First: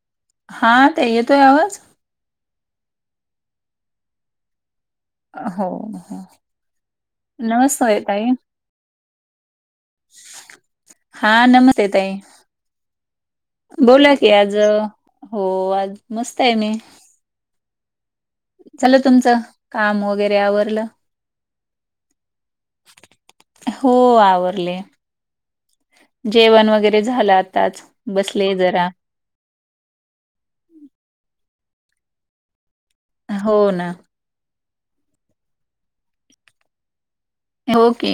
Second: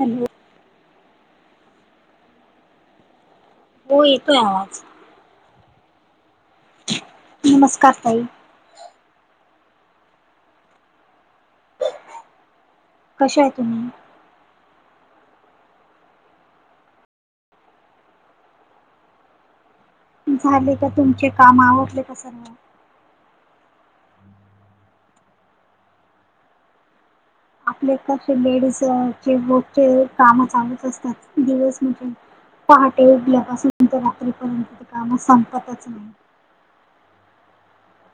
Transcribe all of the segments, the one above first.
Hello हा ताई येतोय आवाज? हो येतोय आवाज हो हो नमस्कार ताई हा नमस्ते ताई कशा आहे तुम्ही? बोला की आज हो आज मस्त आहे मी चल तुमचं काम वगैरे झाले आवरलं? का तुमचे काम आवडले सगळे हो आवरले जेवण वगैरे झालं आता आपले कसे लेडीजचे बक काम चालूच असतात दिवस म्हणजे पहाटे हो उठल्यापासून ना. तर पर्यंत काम संपतच नाही. ओके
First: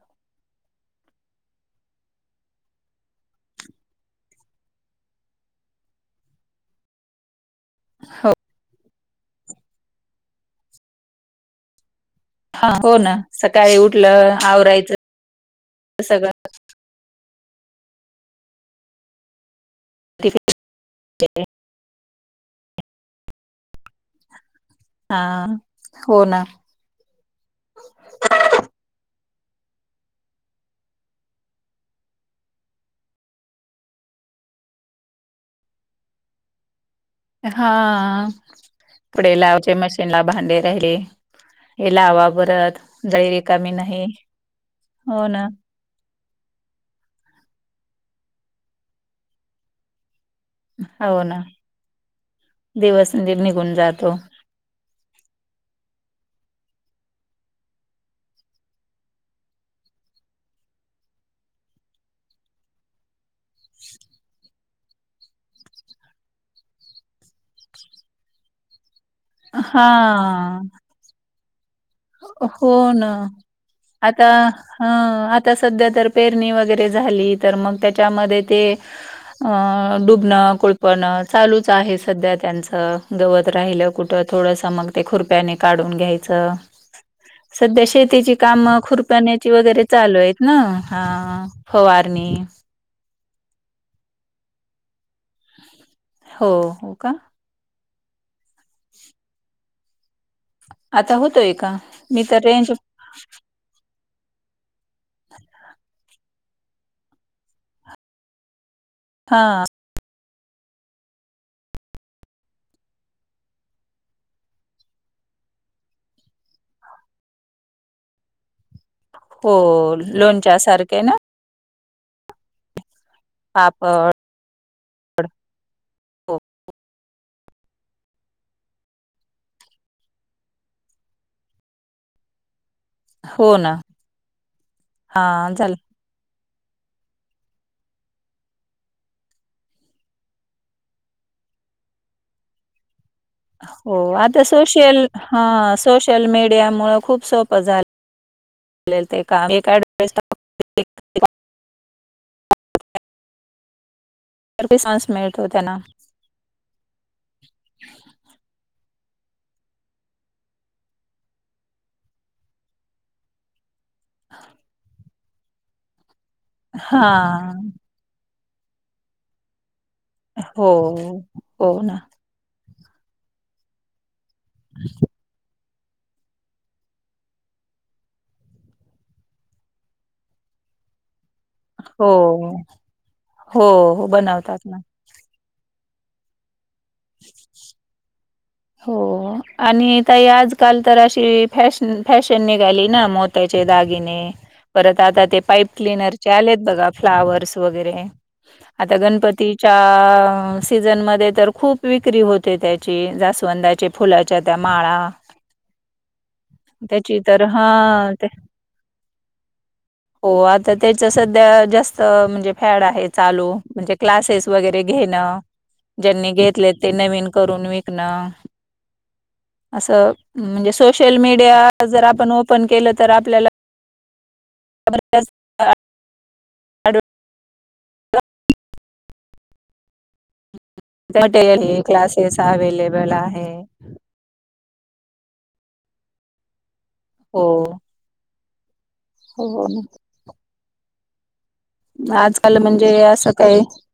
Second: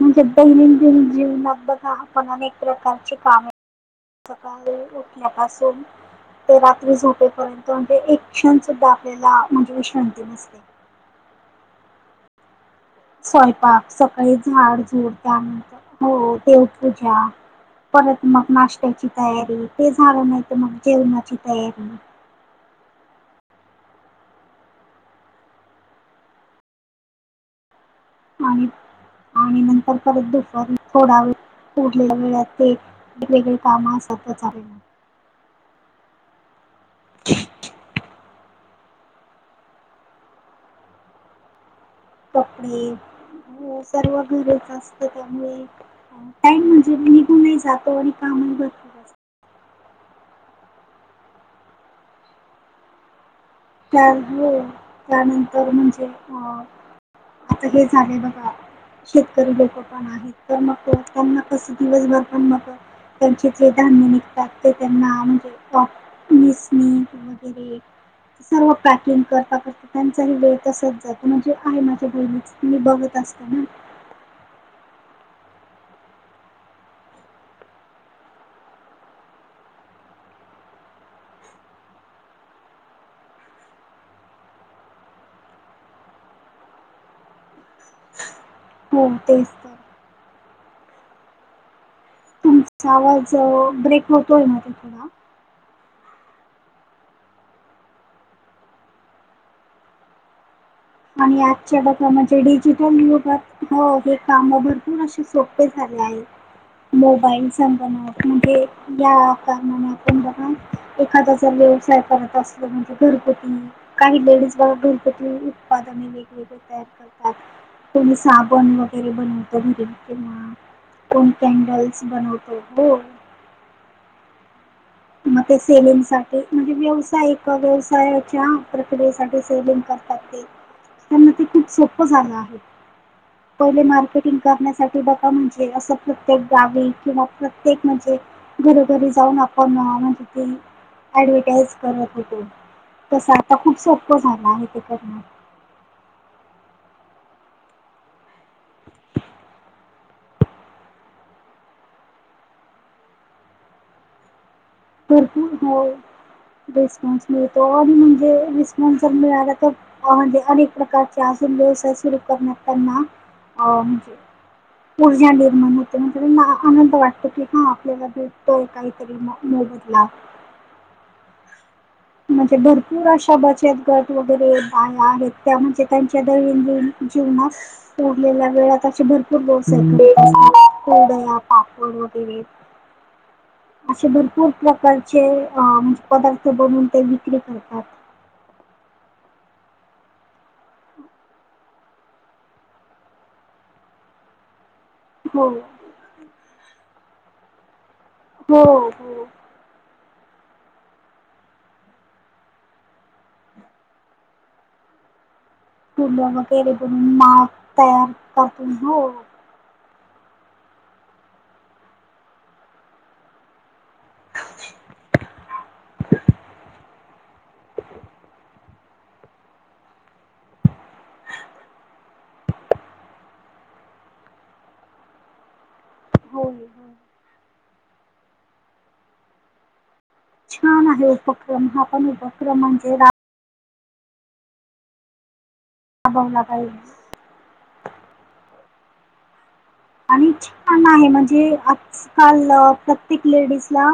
म्हणजे दैनंदिन जीवना बघा पण अनेक प्रकारचे कामे सकाळी उठल्यापासून ते रात्री झोपेपर्यंत म्हणजे एक क्षण सुद्धा आपल्याला म्हणजे विश्रांती नसते. हा हो ना सकाळी स्वयंपाक सकाळी उठलं, झाड आवरायचं झुड दंत सगळं. हो देवपूजा परत मग नाश्त्याची तैयारी ते झालं नाहीत मग जेवणाची तैयारी हा हो ना आणि आणि नंतर परत दुपारी थोडा वेळ उरलेल्या वेळ ते वेगवेगळे काम असतं तर चालेल हा पुढे लावचे मशीनला भांडे रा आहे. हे लावा रिकामी कपडे नाही. सर्व घरच असतं हो ना, त्यामुळे टड म्हणजे मी निघून नाही जातो आणि कामही बो होव ना दिवस निगुण त्या हो त्यानंतर म्हणजे अ आता हे झाले बघा शेतकरी लोक पण आहेत तर मग त्यांना कसं दिवसभर पण मग त्यांचे जे धान्य निघतात ते त्यांना म्हणजे मसनीझ [unintelligible] सर्व पॅकिंग करता करता हा त्यांचाही वेळ तसंच जातो म्हणजे आहे. बघत असत ना आता हा आता सध्या तर पेरणी वगैरे झाली तर मग त्याच्यामध्ये ते अ डुबणं कुळपणं चालूच आहे सध्या त्यांचं गवत राहिलं कुठं थोडंस मग ते खुरप्याने काढून घ्यायचं. सध्या शेतीची काम हो तेच खुरपण्याची तर वगैरे चालू आहेत ना हा फवारणी तुमचा आवाज ब्रेक होतोय मध्ये थोडा हो होका [unintelligible] [unintelligible] आणि का आजच्या मी तर जगामध्ये रेंज डिजिटल यूजर हो हे काम भरपूर असे सोपे झाले आहे मोबाईल संगणक म्हणजे या हा कार बघा एखादा जर व्यवसाय करत असल म्हणजे घरगुती काही लेडीज बघ भित उत्पादने वेगवेगळे तयार करतात त्यां साबण व वगैरे बनवत हो घरी किंवा लोणच्या सारखे ना कोण कॅन्डल्स बनवतो हो पापड. मग ते सेलिंग साठी म्हणजे व्यवसायिक व्यवसायाच्या प्रक्रियेसाठी सेलिंग करतात ते त्यांना ते खूप सोपं झालं आहे हो ना. पहिले मार्केटिंग करण्यासाठी बघा हां म्हणजे झालं. असं प्रत्येक गावी किंवा प्रत्येक म्हणजे घरोघरी जाऊन आप म्हणजे ते ऍडव्हटाइज करत होतो. तसं आता खूप सोपं झाला आहे ते करण्यात. हा सोशल मीडिया मु खूप सोपं झालं ते का पे चान्स मिळतो भरपूर त्यांना हो रिस्पॉन्स मिळतो आणि म्हणजे तर मिळाला तर अनेक प्रकारचेून व्यवसाय सुरू करण्यात त्यांना हो ऊर्जा निर्माण होते आणि त्यांना आनंद वाटतो की हा हां. आपल्याला भेटतोय काहीतरी मोबदला. हो हो होना म्हणजे भरपूर अशा बचत गट वगैरे आहेत त्या म्हणजे त्यांच्या दैनंदिन जीवनात डलेल्या वेळात अशी भरपूर बोस आहेतड हो हो बनवतात ना चे पदार्थ बनवून ते विक्री करतात हो आणि तई आजकाल तर अशी फॅशन फॅशन निघाली ना म त्याचे दागिने परत आता ते हो. पाईप क्लनरचे आलेत बघा फ्लावर्स वगैरे हो आता हो गणपती सीझन म तर खूप विक्री होते त्या जास्वंदाच्या फुलाच्या त्या माळा फुलं वगैरे बणून त्याची तर माळ तयार हां ते करतो हो हो आता त्याच सध्या जास्त म्हणजे फॅड आहे चालू म्हणजे क्लासेस वगैरे घेणं ज्यांनी घेतले ते नवीन करून विकणं असं म्हणजे सोशल मीडिया जर आपण ओपन केलं तर आपल्याला जबरदस् हो ह छान आहे उपक्रम मटेरियल हा पण क्लासेस उपक्रम म्हणजे अवेलेबल आहे हो ना हाय हो हो आणि छान आहे म्हणजे आजकाल म्हणजे प्रत्येक असं काही लेडीजला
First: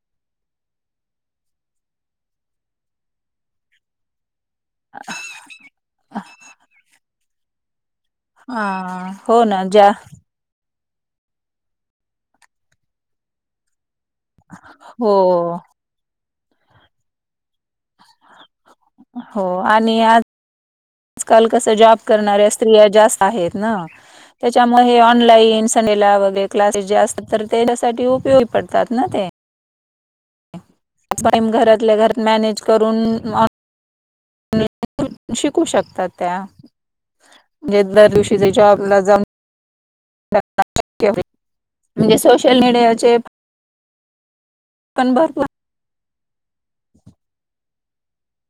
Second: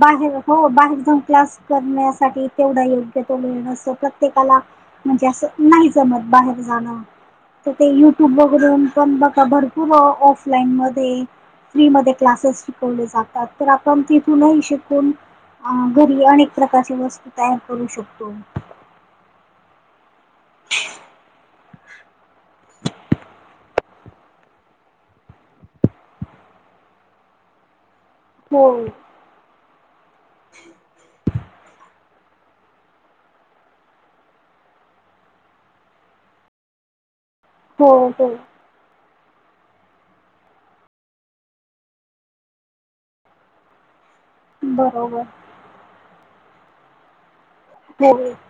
बाहेर हो बाहेर जाऊन क्लास करण्यासाठी तेवढा योग्य तो न प्रत प्रत्येकाला म्हणजे अस नाही जमत बाहेर जाणं तु बघर हां ब हो का ना बर ज्या ऑफलाइन मध्ये फ्री म क्लासेस शिकवले जातात आपण तुलाही शिकून हो अ घरी अनेक प्रकारची वस्तू तयार करू शकतो हो आणि आज ह. आजकाल कस जॉब करणाऱ्या स्त्रिया जास्त आहेत ना त्याच्या मग हे ऑनलाईन सनेला वगैरे क्लासेस जास्तात तर त्याच्यासाठी उपयोगी पडतात ना ते. हम् टम घरातल्या घरात मॅनेज करून. शिक शकतात त्या म्हणे हो दर हो दिव जॉब जाऊ. म्हणजे सोशल मीडियाचे. पण बरोबर. भरपूर ह्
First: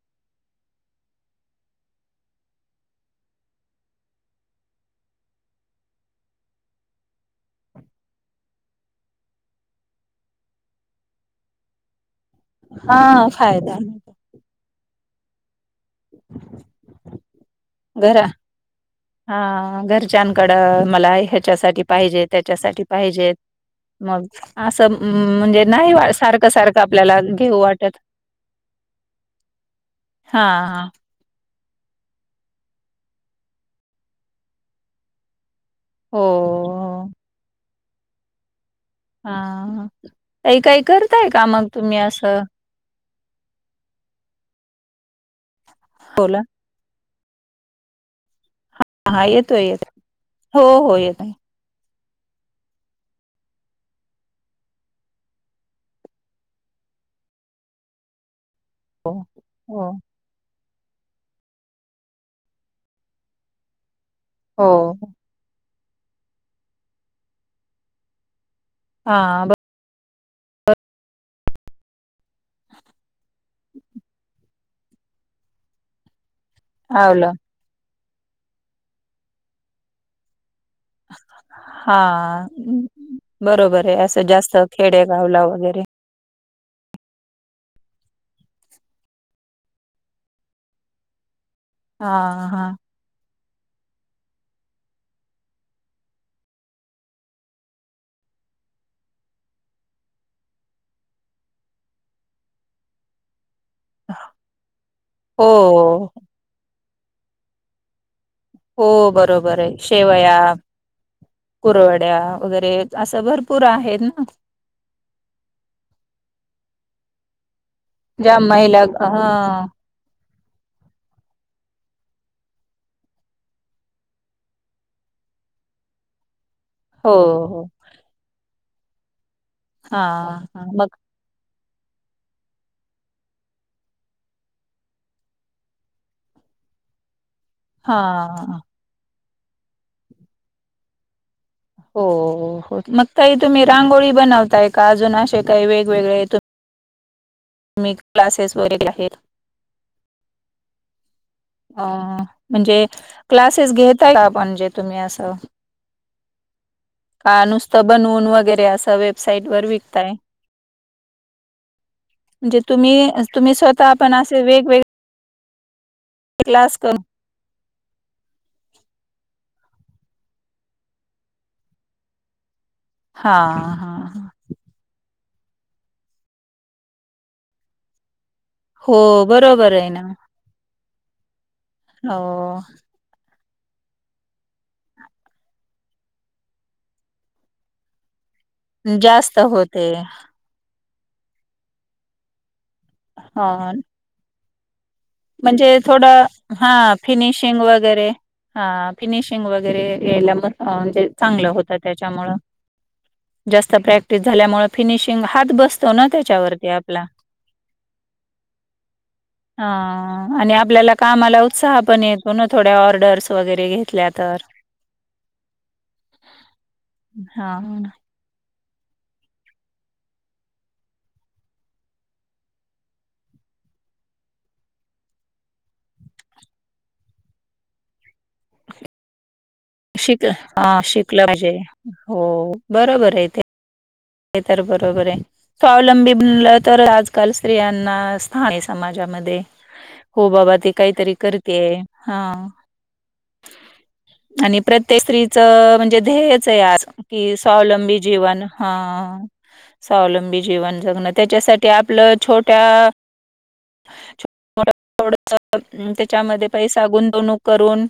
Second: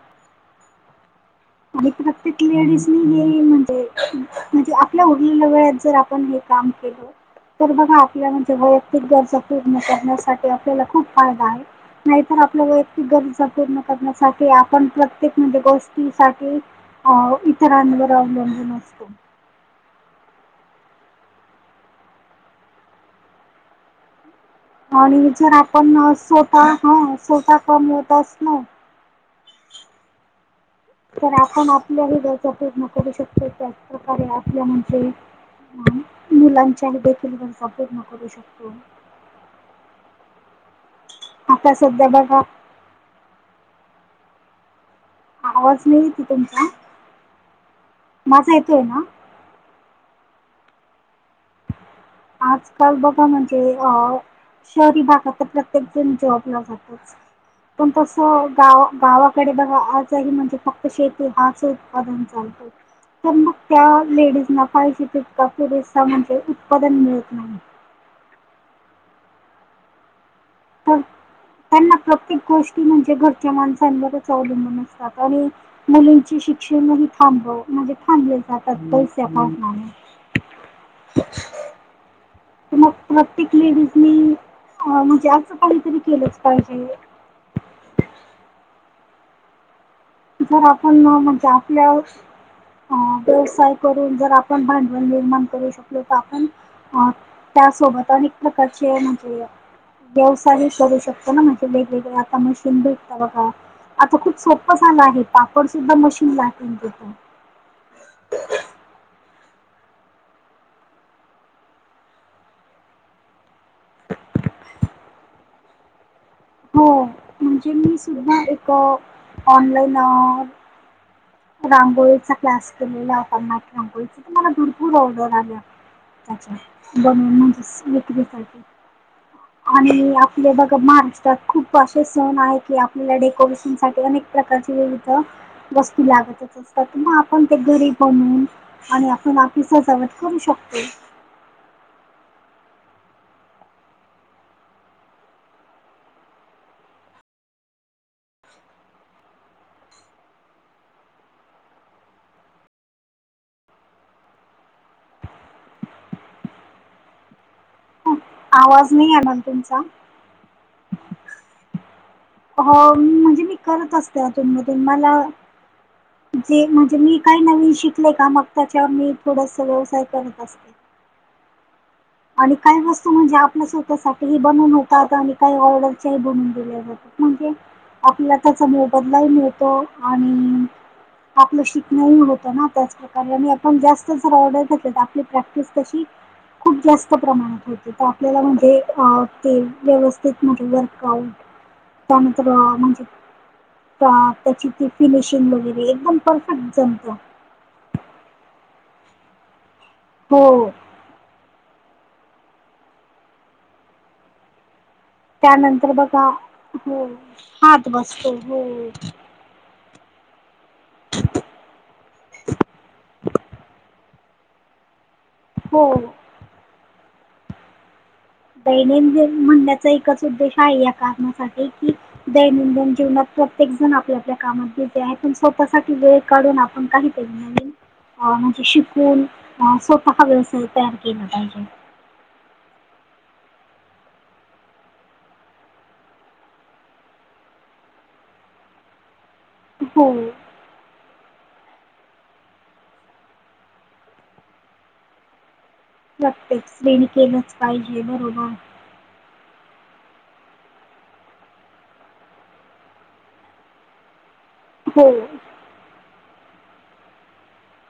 आणि प्रत्येक लेडीजनी हे म्हणजेण. आपल्या उरलेल्या वेळत जर आपण हे काम केलं. तर बघा आपल्या म्हणजे वैयक्तिक गरजा पूर्ण करण्यासाठी आपल्याला खूप फायदा आहे. नाहीतर आपल्या वैयक्तिक हा गरजा फायदा पूर्ण करण्यासाठी आपण प्रत्येकमध्ये गोष्ट. सा इतरांवर घरा अवलंबून असतो. हा घरच्यांकडं मला ह्याच्यासाठी पाहिजे त्याच्यासाठी पाहिजेत. मग असं आणि जर म्हणजे नाही आपण अ, सारखं स्वतः सारखं हा आपल्याला स्वतः घेऊ वाटत. कमवत असलो हा ह. तर आपण आपल्याही गरजा पूर्ण करू शकतो त्याचपकारे आपल्या म्हणजे. हो. त लंच आहे हो बील नको देको. हा काही काही करताय का मग आता तुम्ही सध्या बघा असं आवाज नाही येते बोला तुमचा माझा येतोय ना. हा येतो येत हो हो येत नाही आहे. आजकाल बघा म्हणजे अ शहरी भागात तर प्रत्येक जण जॉबला जातातच. पण तस गाव हो गावाकडे बघा हो आ ण श चा त्या हो पाहिज तका पुरे सा म्ह उत्पादन मिळत नाही हा तर त्यांना प्रत्येक गोष्टी म्हणजे घरच्या माणसांवरच अवलंबून असत. मुलींचे शिक्षण ह आवलं थांबव. म्हणजे थांबले जातात पैसे अकाउंटने. हा. मग प्रत्येक बरोबर आहे लेडीजी असं जास्त म्हणजे खेडेगावला असं वगैरे काहीतरी केलंच पाहजे. जर आपण म्हणजे आपल्या हा हा अ व्यवसाय करून जर आपण भांडवल निर्माण करू शकलो तर आपण. अ त्यासोबत अनेक प्रकारचे म्हणजे. व्यवसाय करू शकतो ना माझे ेगकडे आता मशीन भेटत बघा. आता खूप सोप्पं झालं आहे हो पापड सुद्धा मशीनला हटून देतो. हो बरोबर आहे शेवया. कुरवड्या वगैरे असं भरपूर आहेत ना. हो म्हणजे मी ज महिला हा ना रांगोळीचा क्लास केलेला कर्नाट रांगोळीचा तर मला भरपूर ऑर्डर आल्या. ब हो हो म्हणजे व्रीसाठी हा आणि आपले हा बघा मग महाराष्ट्रात खूप असे सण आहे की आपल्याला डेकोरेशन साठी अनेक प्रकारचीथ वस्ती लागत ना आपण ते घरी बनून हा आणि आपण आपली सजावट करू शकतो हो हो मग काही तुम्ही रांगोळी बनवताय का अजून असे काही वेगवेगळे मी क्लासेस वगैर आहे अ म्हणजे क्लासेस घेता का म्हणजे तुम्ही असं का नुसतं बनवून वगैरे आवाज असं नाही आला ना वेबसाईट वर तुमचा विकतय हो तुम्ही म्हणजे तुम्ही मी स्वतः करत पण असते असे तुमधून वेगवेगळे मला जे क्लास कर म्हणजे मी काही नवीन शिकले का मग त्याच्यावर मी थोडस व्यवसाय करत असते आणि काही वस्तू म्हणजे हा आपल्या हा स् ह ते बनून होताात आणि काही ऑर्डरच्या बनवून दिल्या जातात म्हणजे आपल्याला त्याचा हो मोबदलाही बरोबर मिळतो आहे ना आणि आपलं शिक नाही होत हो ना त्याच आप र्डर घ तर आपली प्रॅक्टिस त खप जा आपल्याला म्हणजे जास्त होते व्यवित म्हणजे वर्कआउट त्यानंतर म्हणजे हा त्याची ती फिनिशिंग वगैरे एकदम परफेक्ट जमत ि वगैरे ह फिनिशिंग वगैरे हो चांग होत त्याच्यामु जास्त प्रॅक्टिस झाल्यामुळे फिनिशिंग हात त्यानंतर बसतो ना बघा त्याच्यावरती आपला हो हात बसतो हो हा हं आणि आपल्याला कामाला उत्साह पण येतो ना थोड्या ऑर्डर्स वगैरे घेतल्या तर. हो. हा. दैनंदि म्हणण्याचा एकच उद्देश आहे या कारणासाठी कि दैनंदिन जीवनात प्रत्येक जण आपल्या आपल्या कामात बिझी आहे पण स्वतःसाठी वेळ काढून आपण काहीतरी म्हणजे शिकून स्वतः शिक चा व्यवसाय हां तयार शिकलं केला पाहिजे. हो बरोबर आहे ते. ते तर बरोबर आहे. स्वावलंबी बनलं तर आजकाल स्त्रियांना स्थानिक समाजामध्ये हो बाबा ते काहीतरी कर ते हा आणि प्रत्येक स्त्रीचं म्हणजे ध्येयच आहे प्रत्येक आज स्त्रीने कि केलंच स्वावलंबी पाहिजे जीवन बरोबर ह ह स्वावलंबी जीवन जगण त्याच्यासाठी आपलं छोट्या ह थड त्याच्यामध्ये पैसा गुंतवणूक करून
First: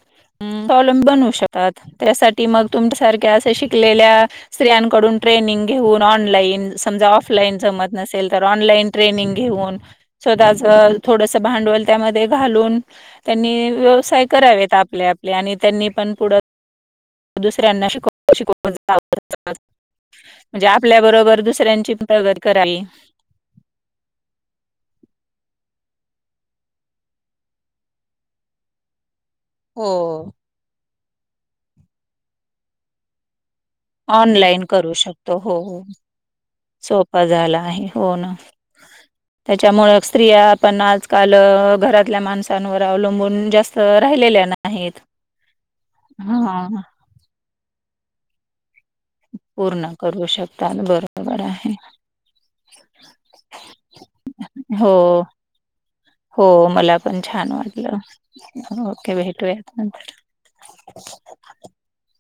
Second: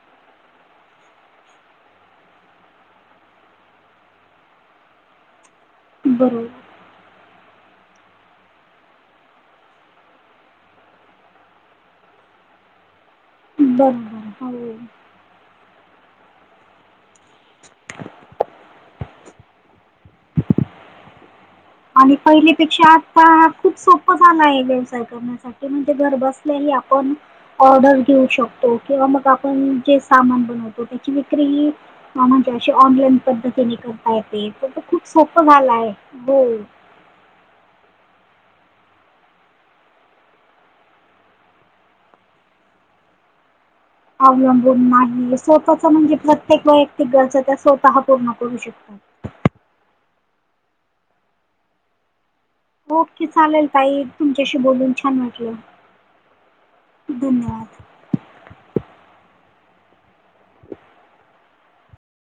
कॉलंम बनवू शकतात त्यासाठी मग तुमच्यासारख्या अशा शिकलेल्या स्त्रियांकडून ट्रेनिंग घेऊन बरोबर ऑनलाईन समजा ऑफ फलाईन जमत नसेल तर ऑनलाईन ट्रेनिंग घेऊन स्वतःच थोडस भांडवल त्यामध्ये घालून त्यांनी व्यवसाय बरोबर हो करावेत आपले आपले आणि त्यांनी पण पुढं दुसऱ्यांना [unintelligible] म्हणजे आपल्या बरोबर दुस सऱ्यांची प्रगती कराल. ता खूप सोप झाला आहे व्यवसाय करण्यासाठी म्हणजे घर बसल्याही आपण ऑर्डर घेऊ शकतो. किंवा मग आपण जे हो. सामान बनवतो त्याची विक्री ही म्हणजे अशी ऑनलाईन पद्ध तिनी खुप हाय ते ऑनलाईन तर करू खूप शकतो सोपं हो झालाय हो. सोपा झाला आहे, हो ना. त्याच्यामुळे स्त्रिया आपण आजकाल घरातल्या माणसांवर अवलंबून जास् अवलंबून नाही स्वतःच म्हणजे प्रत्येक हां वैयक्तिक गरजा त्या स्वतः पूर्ण करू शकतात. पूर्ण करू शकतात बरोबर आहे. ओके चालेल ताई तुमच्याशी बोलून हो. छान वाटलं, धन्यवाद. यां, ओके भेटूयातं नंतर.